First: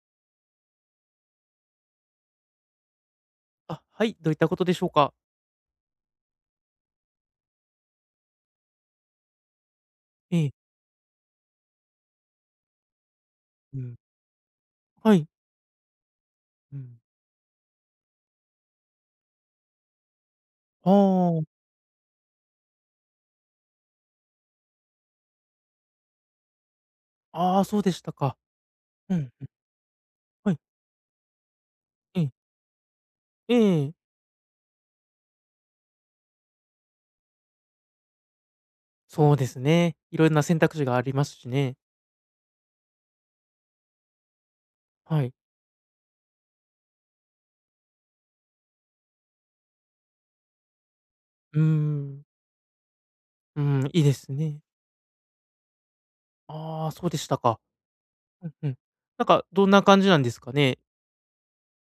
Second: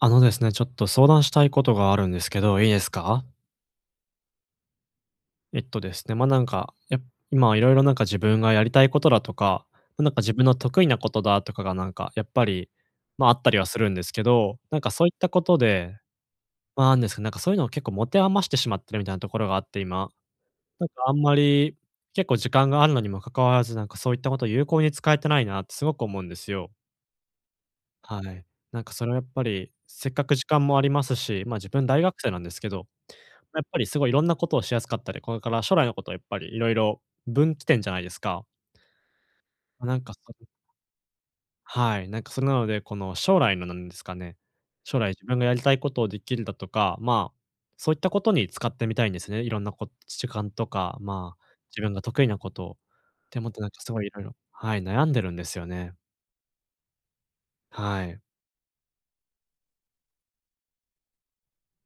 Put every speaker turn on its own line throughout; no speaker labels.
あのですね、ちょっと相談したいことがあるんですけど、いいですか？
あ、はい、どういったことでしょうか？
えっとですね、ま、なんか、今いろいろなんか自分がやりたいことだとか、ま、なんか自
え
分
え。
の得意なことだとかがなんかやっぱり、ま、あったりはす
う
るん
ん。
ですけど、なんかそうい
は
った
い。
ことで、
う
ま、な
ん。
んですけど、なんかそういうのを結構持て余してしまってるみたいなところがあって、今。なんかあんま
あ
り、結構時間があるのにも関わらず、なんかそういったことを有効に使えてないなってすごく思うんですよ。
あ、ああ、そうでした
は
か。
い。なんかそれは
う
やっ
ん、
ぱり、せっかく時
はい、
間もありますし、ま、自分大学
え
生
え、
なんですけど、
え
やっぱり
え、
すごいいろんなことをしやすかったり、これから将来のことをやっぱりいろいろ分岐点じゃないですか。
そうです
まな
ね。
んか
色んな選択肢がありますしね。
はい、なんかそれなので、この将来のなんですかね、将来
は
自
い。
分がやりたいことをできるだとか、まあ、そういったことに使ってみたいんですね。いろんな時間とか、まあ、
うー
自分が得
ん、
意なことを。って思って
う
なんか
ん、
すご
いい
いい
で
ろいろ
すね。
はい、悩んでるんですよね。
ああ、そうでしたか。
はい。
うんうん。なんかどんな感じなんですかね？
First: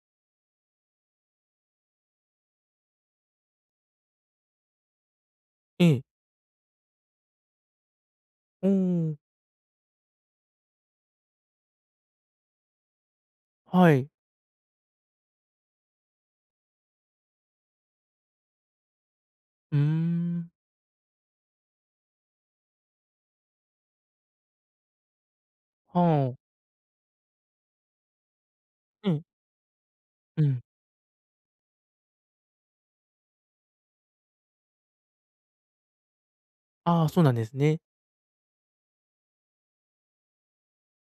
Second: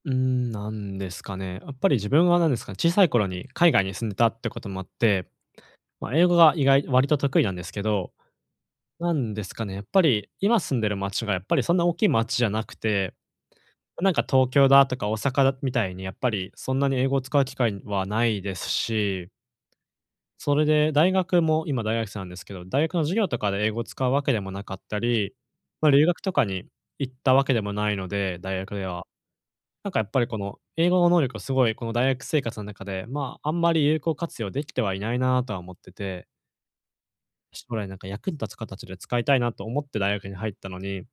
うーん、なんですかね。やっぱり自分はなんですかね、小さい頃に海外に住んでたってこともあって、
ええ、
まあ、英語が意外割と得意なんですけど、
お
な
お、
んですかね、やっぱり、今住んでる町がやっぱりそんな大きい町じゃなくて、
はい。
なんか東京だとか大阪だみたいにやっぱりそんなに英語を使う機会はないですし、
うーん、
それで大学も今大学生なんですけど、大学の授業とかで英語を使うわけでもなかったり、まあ、留学と
は
か
あ、
に行ったわけでもないので、大学では。
うん、
なんかやっぱりこ
う
の
ん。
英語の能力をすごいこの大学生活の中で、まあ、あんまり有効活用できてはいないなとは思ってて、
ああ、そうなんです
将
ね。
来なんか役に立つ形で使いたいなと思って大学に入ったのに、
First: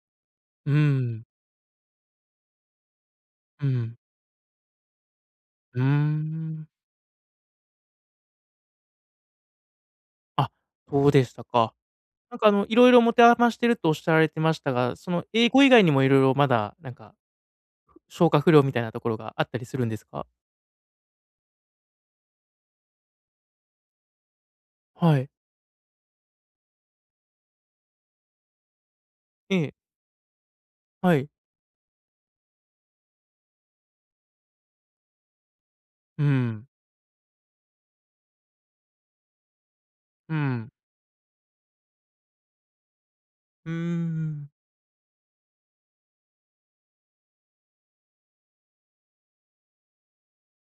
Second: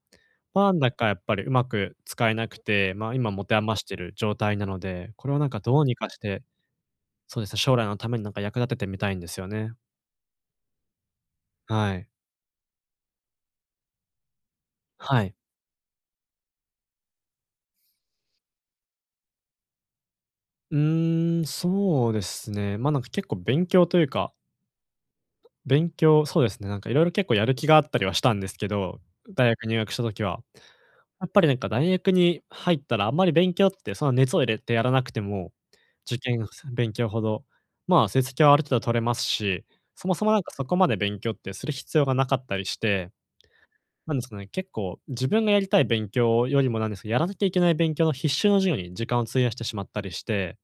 まあ
う
な
ー
んだかやっ
ん、
ぱりうまく使えなくて、まあ、今持て
う
余して
ん、
る状態なので、これをなんかど
うー
うにかして、
ん。
そうですね、将来のためになんか役立ててみたいんですよね。
あ、そうでしたか。
はい。
なんか色々持て余してるとおっしゃられてましたが、そ
は
の
い。
英語以外にも色々まだなんか、消化不良みたいなところがあったりするんですか？
うーん、そうですね。ま、なんか結構勉強というか、
はい。
勉強そうですね、なんかいろいろ結構やる気があったりはしたんですけど、大
え
学
え、
入学した時は。
は
や
い。
っぱりなんか大学に入ったらあんまり勉強ってそんな熱を入れてやらなくても、受
う
験
ん、
勉強ほど、まあ、成績はある程度取れますし、そもそも
う
なんかそ
ん、
こまで勉強ってする必要がなかったりして、
うー
なんですかね、
ん。
結構自分がやりたい勉強よりもなんですけど、やらなきゃいけない勉強の必修の授業に時間を費やしてしまったりして、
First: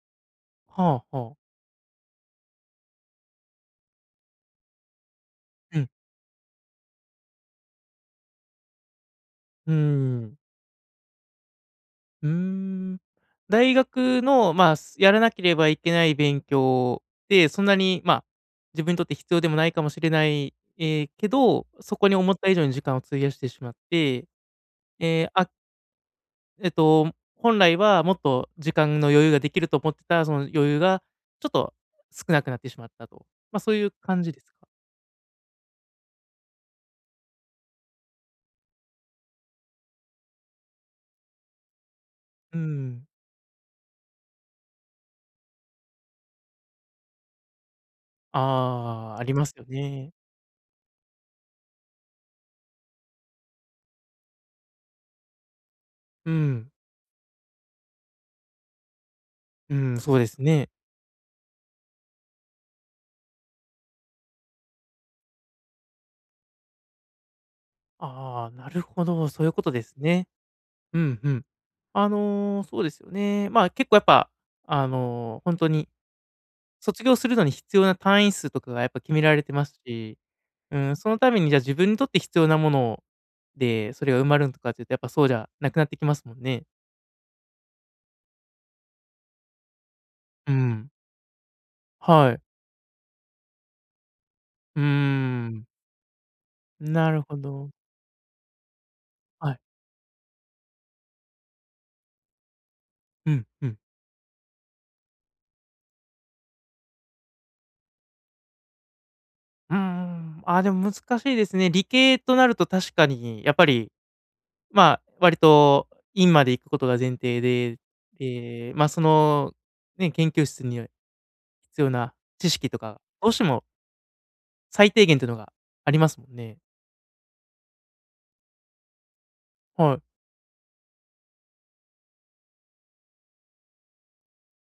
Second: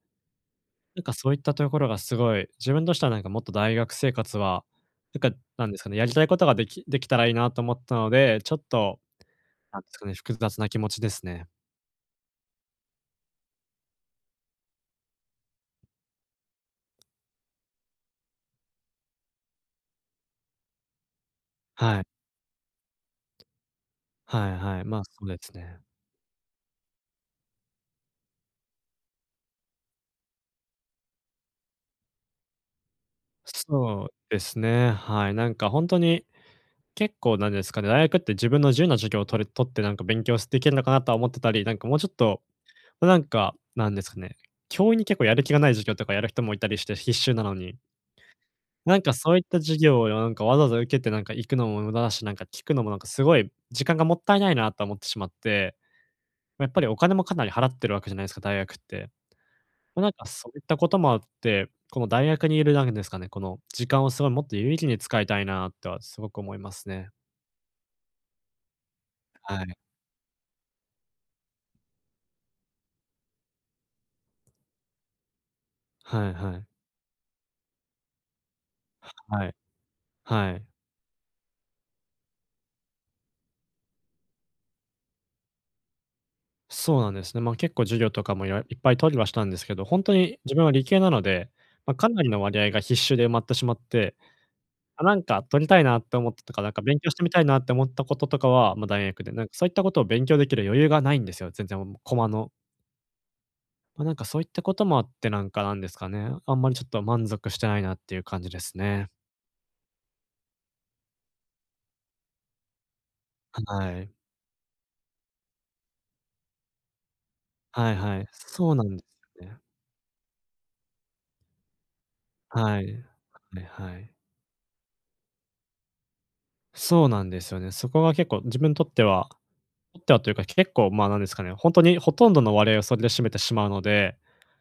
なん
は
か
あ
そ
は
う
あ。
いったところがすごい、自分としてはなんかもっと大学生活は、なんかなんで
う
すか
ん、
ね、やりたいことができたらいいなと思ったので、ちょっと
うー
なんですかね、複
ん、
雑な気持ちですね。
うーん。大学の、まあ、やらなければいけない勉強で、そんなに、まあ、自分にとって必要でもないかもしれない、ええ、けど、そ
は
こ
い。
に思った以上に時間を費やしてしまって、
はいはい。まあ、
え
そう
え、
ですね。
本来はもっと時間の余裕ができると思ってた、その余裕がちょっと少なくなってしまったと。まあ、そういう
そう
感じ
で
です
す
か？
ね。はい。なんか本当に、結構なんですかね、大学って自分の自由な授業を取ってなんか勉強していけるのかなとは思ってたり、なんかもうちょっと、
うん。
ま、なんか、なんですかね、教員に結構やる気がない授業とかやる人もいたりして必修なのに、なんか
ああ、あ
そ
り
ういっ
ます
た
よ
授業を
ね。
なんかわざわざ受けてなんか行くのも無駄だし、なんか聞くのもなんかすごい時間がもったいないなと思ってしまって、
う
ま、やっ
ん。
ぱりお金もかなり払ってるわけじゃないですか、大学って。
うん、
ま、なん
そう
か
です
そういっ
ね。
たこともあって、この大学にいるなんですかね、この時間をすごいもっと有意義に使いたいなってはすごく思いますね。
ああ、なるほど、そういう
は
こ
い。
とですね。うんうん。そうですよね。まあ、結構やっぱ、ほんに
はいはい。
卒業するのに必要な単位数とかがやっぱ決められ
は
て
い。
ますし、
はい。
うん、そのためにじゃあ自分にとって必要なものをで、それが埋まるんとかっていうと、やっぱそうじゃなくなってきますもんね。
そうなんですね。ま、結構授業とかもいっぱい取りはしたんですけど、ほんとに
う
自分は理
ん。
系なので、ま、かなり
は
の
い。
割合が必修で埋まってしまって、
うー
あ、なんか取
ん。
りたいなって思ったとか、なんか勉強
な
し
る
てみ
ほ
たいなっ
ど。
て思ったこととかは、ま、大学で、なんか
はい。
そういったことを勉強できる余裕がないんですよ、全然、もう、駒の。
うん、うん。
まあ、なんかそういったこともあって、なんかなんですかね、あんまりちょっと満足してないなっていう感じですね。
うーん。あ、でも難しいですね。理系となると確かにやっぱ
は
り、
い。
まあ、割と院まで行くことが前提で、
はいはい。そ
で、
うな
ま、
んですよね。
ね、研究室には必要な知識
は
と
い。
か、どうして
はい
も
はい。
最低限というのがありますもんね。
そうなんですよね。そこが結構自分にとっては
は
とっ
い。
てはというか、結構、ま、なんですかね、本当にほとんどの割合をそれで占めてしまうので、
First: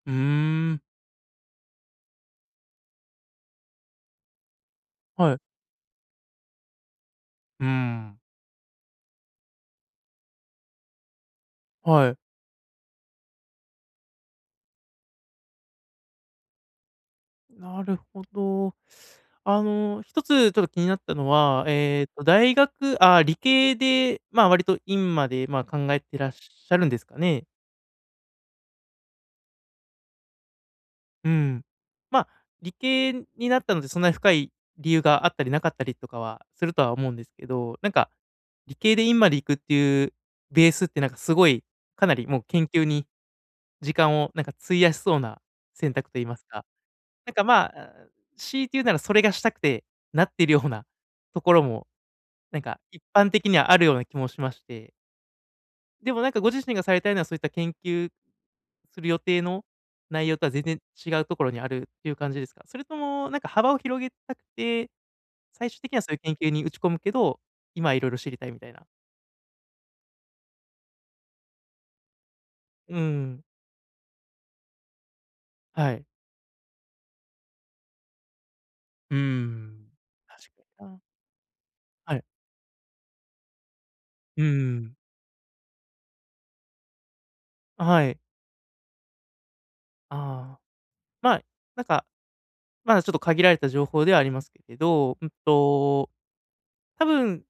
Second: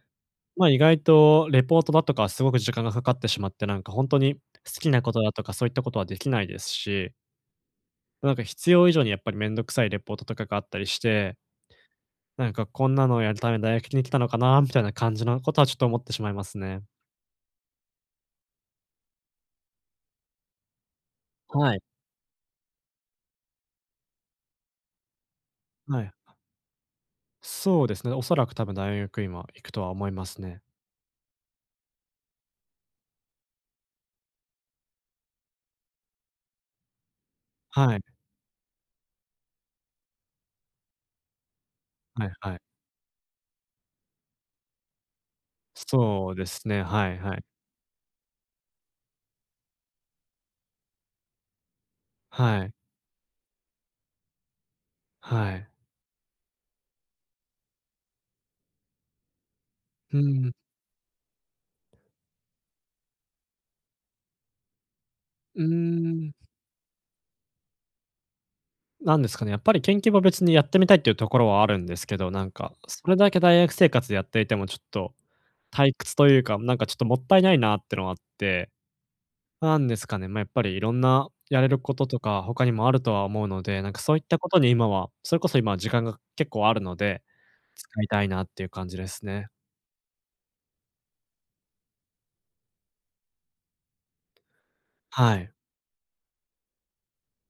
うー
ま、意
ん。
外とレポートだとかすごく時間がかかってしまって、なんか本当に好きなことだ
は
と
い。
かそういったことはできないですし、
うーん。
なんか必要以上にやっぱりめんどくさいレポートとかがあったりして、
はい。
なんかこんなのをやるために大学に来たのかなみたいな感じのことはちょっと思ってしまいますね。
なるほど。一つちょっと気になったのは、
はい。
大学理系で、まあ、割と院まで、まあ、考え
はい。
てらっしゃるんですかね。
そうですね。おそらく多分大学今行くとは思いますね。
うん。まあ、理系になったので、そんなに深い理由があったりなかったりとかはするとは思うんですけど、なん
はい、
か、理系で院まで行くっていうベースって、なんか、すごい、かな
は
り
い
もう
はい。
研究に時間を、なんか、費やしそうな選択と言い
そう
ます
で
か
すね。はい
な
は
ん
い。
か、まあ、強いて言うならそれがしたくてなってるようなところも、なん
はい、
か一般的にはあるような気もしまして。
はい。
でもなんかご自身がされたいのはそういった研究する予定の
う
内容とは
ん、
全然違うところにあるっていう感じですか？それともなんか幅を広げたくて、
うー
最終的にはそういう
ん、
研究に打ち込むけど、今いろいろ知りたいみたいな。
なんですかね、やっぱり研究も別にやってみたいっていうところはあるんですけど、なんか
うー
それだけ
ん、
大学生活でやっていてもちょっと
は
退
い。
屈というか、なんかちょっともったいないなってのがあって、
うー
な
ん。
んですかね、まあ、
確
やっぱりい
かに
ろ
な。
んなやれること
は
と
い。
か、他にもあるとは思うので、なんかそういった
う
ことに
ー
今
ん。
は、それこそ今時間が結構あるので、使い
はい。
たいなっていう感じですね。
ああ。まあ、なんかまだちょっと限られた情報ではありますけれど、
はい。
多分、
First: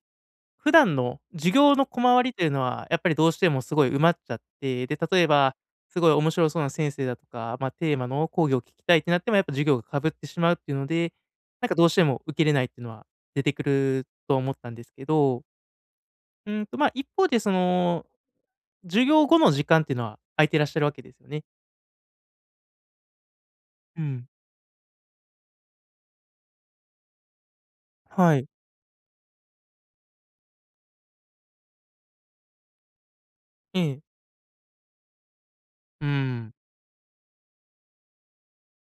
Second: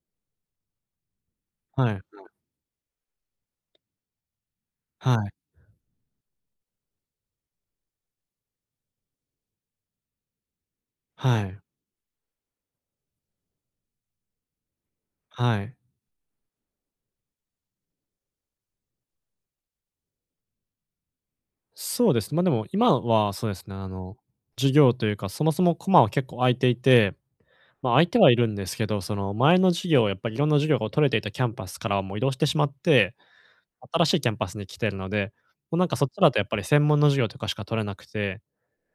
普段の授業の
はい。
小回りというのは、やっぱりどうしてもすごい埋まっちゃって、で、
は
例え
い。
ば、すごい面白そうな先生だとか、まあ、テーマの講義を聞きたいってなっても、やっぱ授業がかぶってしまうっていうので、
はい。
なんかどうしても受けれないっていうのは出てくると思ったんですけど、
はい。
まあ、一方で授業後の時間っていうのは空いてらっしゃるわけですよね。
そうですね。ま、でも今はそうですね、あ
う
の、
ん。
授業というか、そもそもコマは結構空いていて、ま、空いてはい
は
る
い。
んですけど、その前の授業、やっぱりいろんな授業が取れていたキャンパスからはもう移動してしまって、
ええ。
新しいキャンパスに来てるので、もうなんかそ
う
っちだとやっ
ん。
ぱり専門の授業とかしか取れなくて、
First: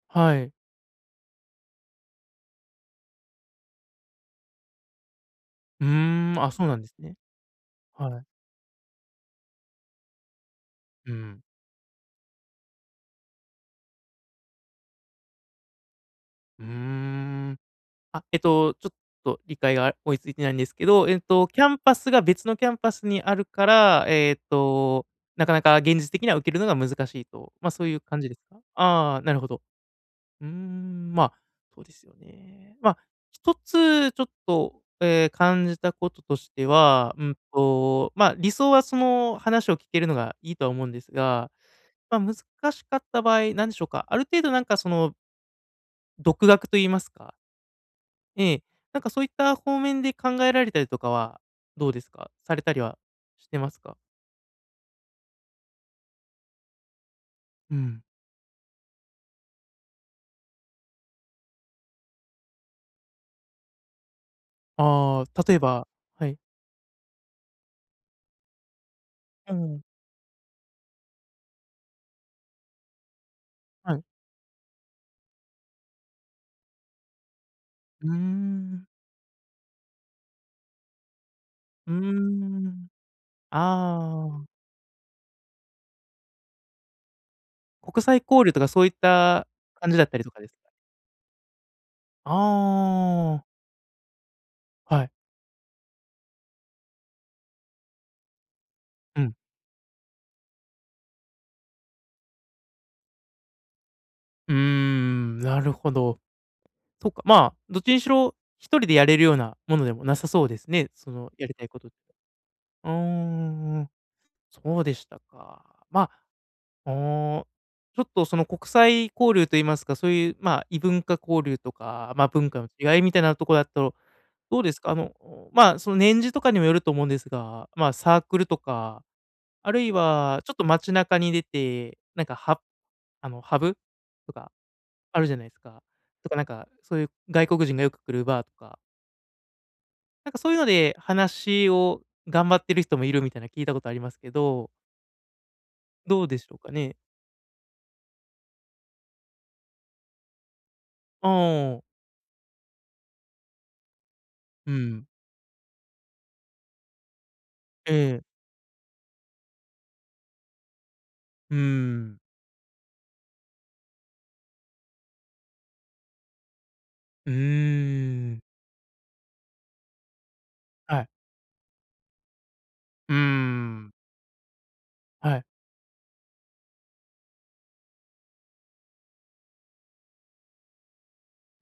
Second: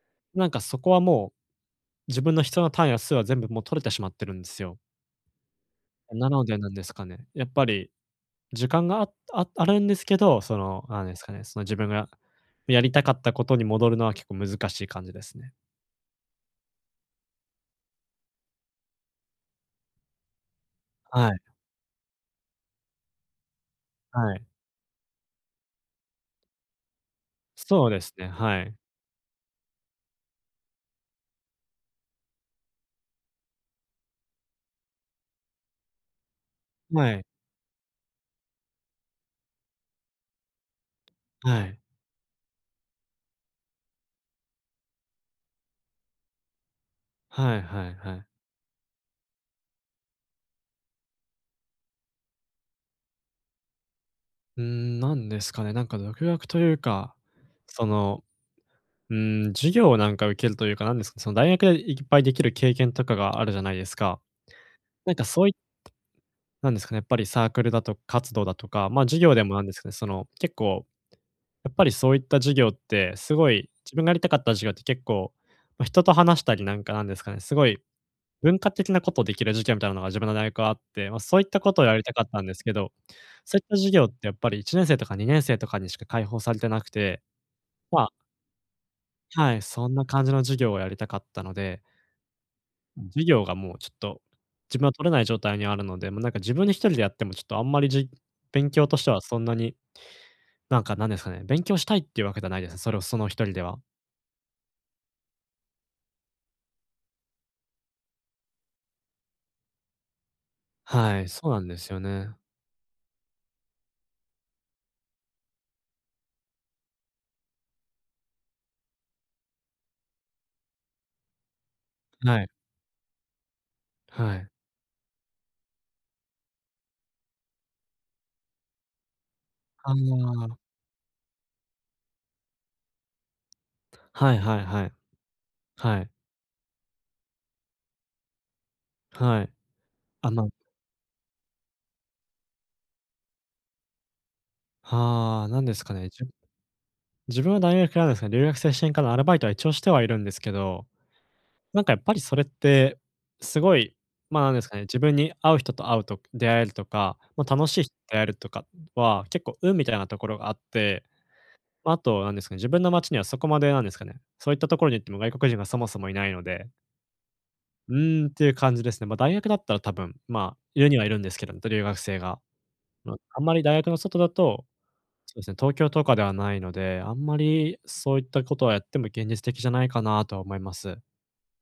は
なん
い。
かそこはもう、自分の必要な単位や数は全部もう取れてしまってるんですよ。
う
な
ー
の
ん、あ、
で
そう
なん
なん
で
で
す
す
か
ね。
ね、やっぱり
はい。
時間があるんですけど、その、なん
う
ですかね、
ん。
その自分がやりたかったことに戻るのは結構難しい感じですね。
うーん。あ、ちょっと理解が追いついてないんですけど、
はい、
キャンパスが別のキャンパスにあるから、
はい。
なかなか現実的には受けるのが難しいと。まあ、そ
そ
う
う
いう
です
感
ね、
じですか？
はい。
ああ、なるほど。うーん、まあ、そうですよね。まあ、一つちょっと、感じたこととして
は
は、
い、
まあ、理想はその話を聞けるのがいいとは思うんですが、
はい。
まあ、難しかった場合、なんでしょうか、ある程度なんかその独学と言いますか
はいはいはい。
ええ。なんかそういった方面で考えられたりとかは、どうですか？されたりはしてますか？
うーん、なんですかね、なんか独学というか、
う
そ
ん。
の、うーん、授業をなんか受けるというか、なんですか、その大学でいっぱいできる経験とかがあるじゃないですか。なん
あ
か
あ、
そう
例えばはい。
なんですかね、やっぱりサークルだと活動だとか、授業で
う
もなんです
ん。
かね、結構やっぱりそういった授業って、すごい
は
自
い。
分がやりたかった授業って結構、まあ、人と話したりなんかなんですかね、すごい
うー
文化
ん。
的なことをできる授業みたいなのが自分の大学はあって、まあ、そういったことを
うー
やりたかったんですけ
ん。
ど、そういった授業ってやっ
あ
ぱり
あ。
1年生とか2年生とかにしか開放されてなくて、
国
まあ
際交流とかそういった
はい、そ
感
ん
じだ
な
ったり
感じ
と
の
かで
授
すか？
業をやりたかったので、授
ああ、
業がもうちょっと、自分は
は
取れ
い。
ない状態にあるので、もうなんか自分で一人でやってもちょっとあんまり勉強としては
うん。
そんなに、なんかなんですかね、勉強したいっていうわけではないですね。それをその一人では。
うーん、なるほど。そっか、まあ、どっちにしろ一人でやれるようなものでもなさそうですね、そ
はい、
のや
そう
り
な
た
ん
い
で
ことっ
す
て。
よね。
うーん、そうでしたか。まあおあ、ちょっとその国際交流と言いますか、そういう、まあ、異文化交流とか、まあ、
はい、
文化の違いみたいなところだと、
はい。
どうですか？まあ、その年次とかにもよると思うんですが、まあ、サークルとか、ある
あ
い
あ、
はちょっと街中に出て、なんかハブ
は
と
い
か
はいはい。
あるじゃないですか。
はい、
とかなんか、そういう外国人がよく来るバーとか、
はい。あ、
なんか
ま
そういうので話を頑張ってる人もいるみたいな聞いたことありますけど、
あ、ああ、なんですかね、
ど
ゅ
うでしょうかね？
自分は大学なんですが、留学生支援課のアルバイトは一応してはいるんですけど
あ
な
あ、
んかやっぱりそれって、すごい、まあ、なんです
う
かね、自
ん。
分に合う人と会うと出会えるとか、まあ、楽しい人
え
と出
え、
会えるとかは、結構運みたいなところがあって、
う
まあ、あ
ん。
となんですかね、自分の街にはそこまでなんですかね、そういったところに行っても外国人がそもそもいないので、
うー
うーんっ
ん。
ていう感じですね。ま、大学だったら多分、まあ、いるに
は
はい
い。
るんですけど、留学生が。ま、
う
あ
ー
んまり大学
ん。
の外だと、そ
は
うで
い。
すね、東京とかではないので、あんまりそういったことはやっても現実的じゃないかなとは思います。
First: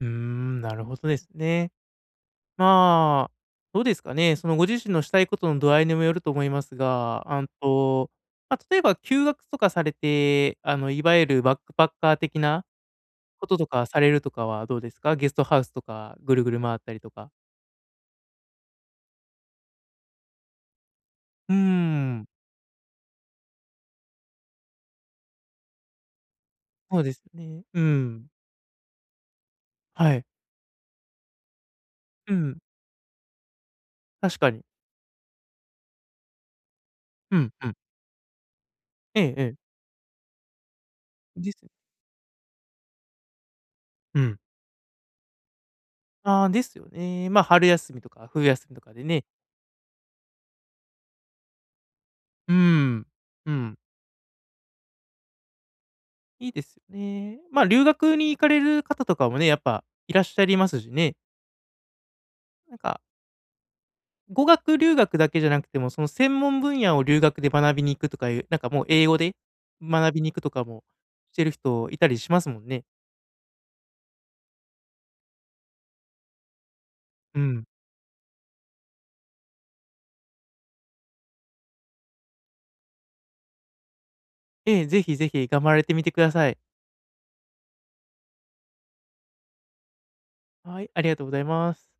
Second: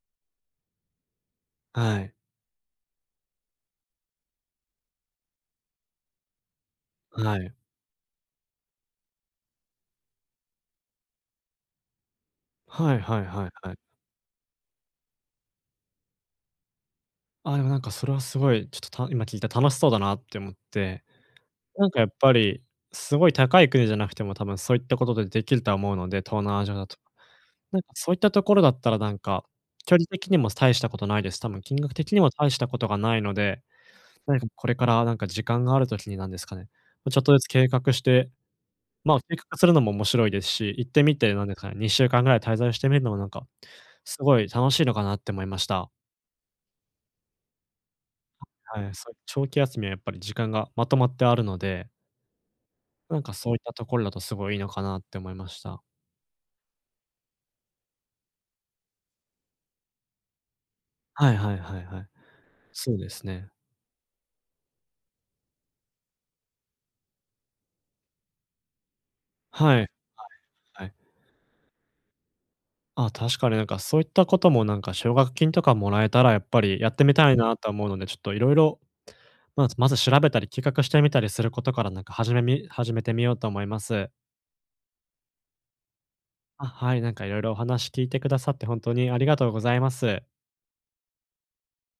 うーん、なるほどですね。
はい。
まあ、どうですかね、そのご自身のしたいことの度合いにもよると思いますが、
は
あん
い。
と、ま、例えば休学とかされて、いわゆるバックパッカー的な
はいはいは
こ
い
とと
はい。
かされるとかはどうですか？ゲストハウスとかぐるぐる回ったりとか。
ああ、でもなんかそれはすごい、ちょっとた今聞いて楽しそうだなって思って、
うー
なんかやっ
ん。
ぱり、すごい高い国じゃなくても多分そういったことでできるとは思うので、東南アジアだと。
そうですね。
なん
う
かそういっ
ん。
たところだったらなんか、距離
はい。
的にも大したことないです。多分金額的にも
う
大し
ん、
たことがないので、何
確
か
かに。
これからなんか時間があるときになんですかね、ま、ちょっと
う
ずつ
ん、う
計
ん。
画して、まあ、
ええ
計
ええ。
画するのも面白いですし、行ってみてなん
で
です
す
かね、2週間ぐらい滞在してみるのもなんか、す
う
ご
ん。
い楽しいのかなって思いました。
ああ、ですよね。ま、春休みとか冬休み
は
とか
い、
で
そういう
ね
長期休みはやっぱり時間がまとまってあるので、
うーん。
なんかそ
う
ういった
ん。
ところだとすごいいいのかなって思いました。
いいですよね。まあ、留学に行かれる方とかもね、やっぱいらっしゃいますしね。
はいはいはいはい。
なん
そう
か、
ですね。
語学留学だけじゃなくても、その専門分野を留学で学びに行くとかいう、なんかもう英語で
はい、
学びに行くとかも
はい。
してる人いたりしますもんね。
あ、確かになんかそういったこともなんか奨学金とかもらえたらやっぱりやってみたい
う
な
ん。
とは思うので、ちょっといろいろ、まず調べたり企画してみたりすることからなんか始めてみようと思います。
ええ、ぜひぜひ頑張られてみてください。
あ、はい、なんかいろいろお話聞いてくださって本当にありがとうございます。
はい、ありがとうございます。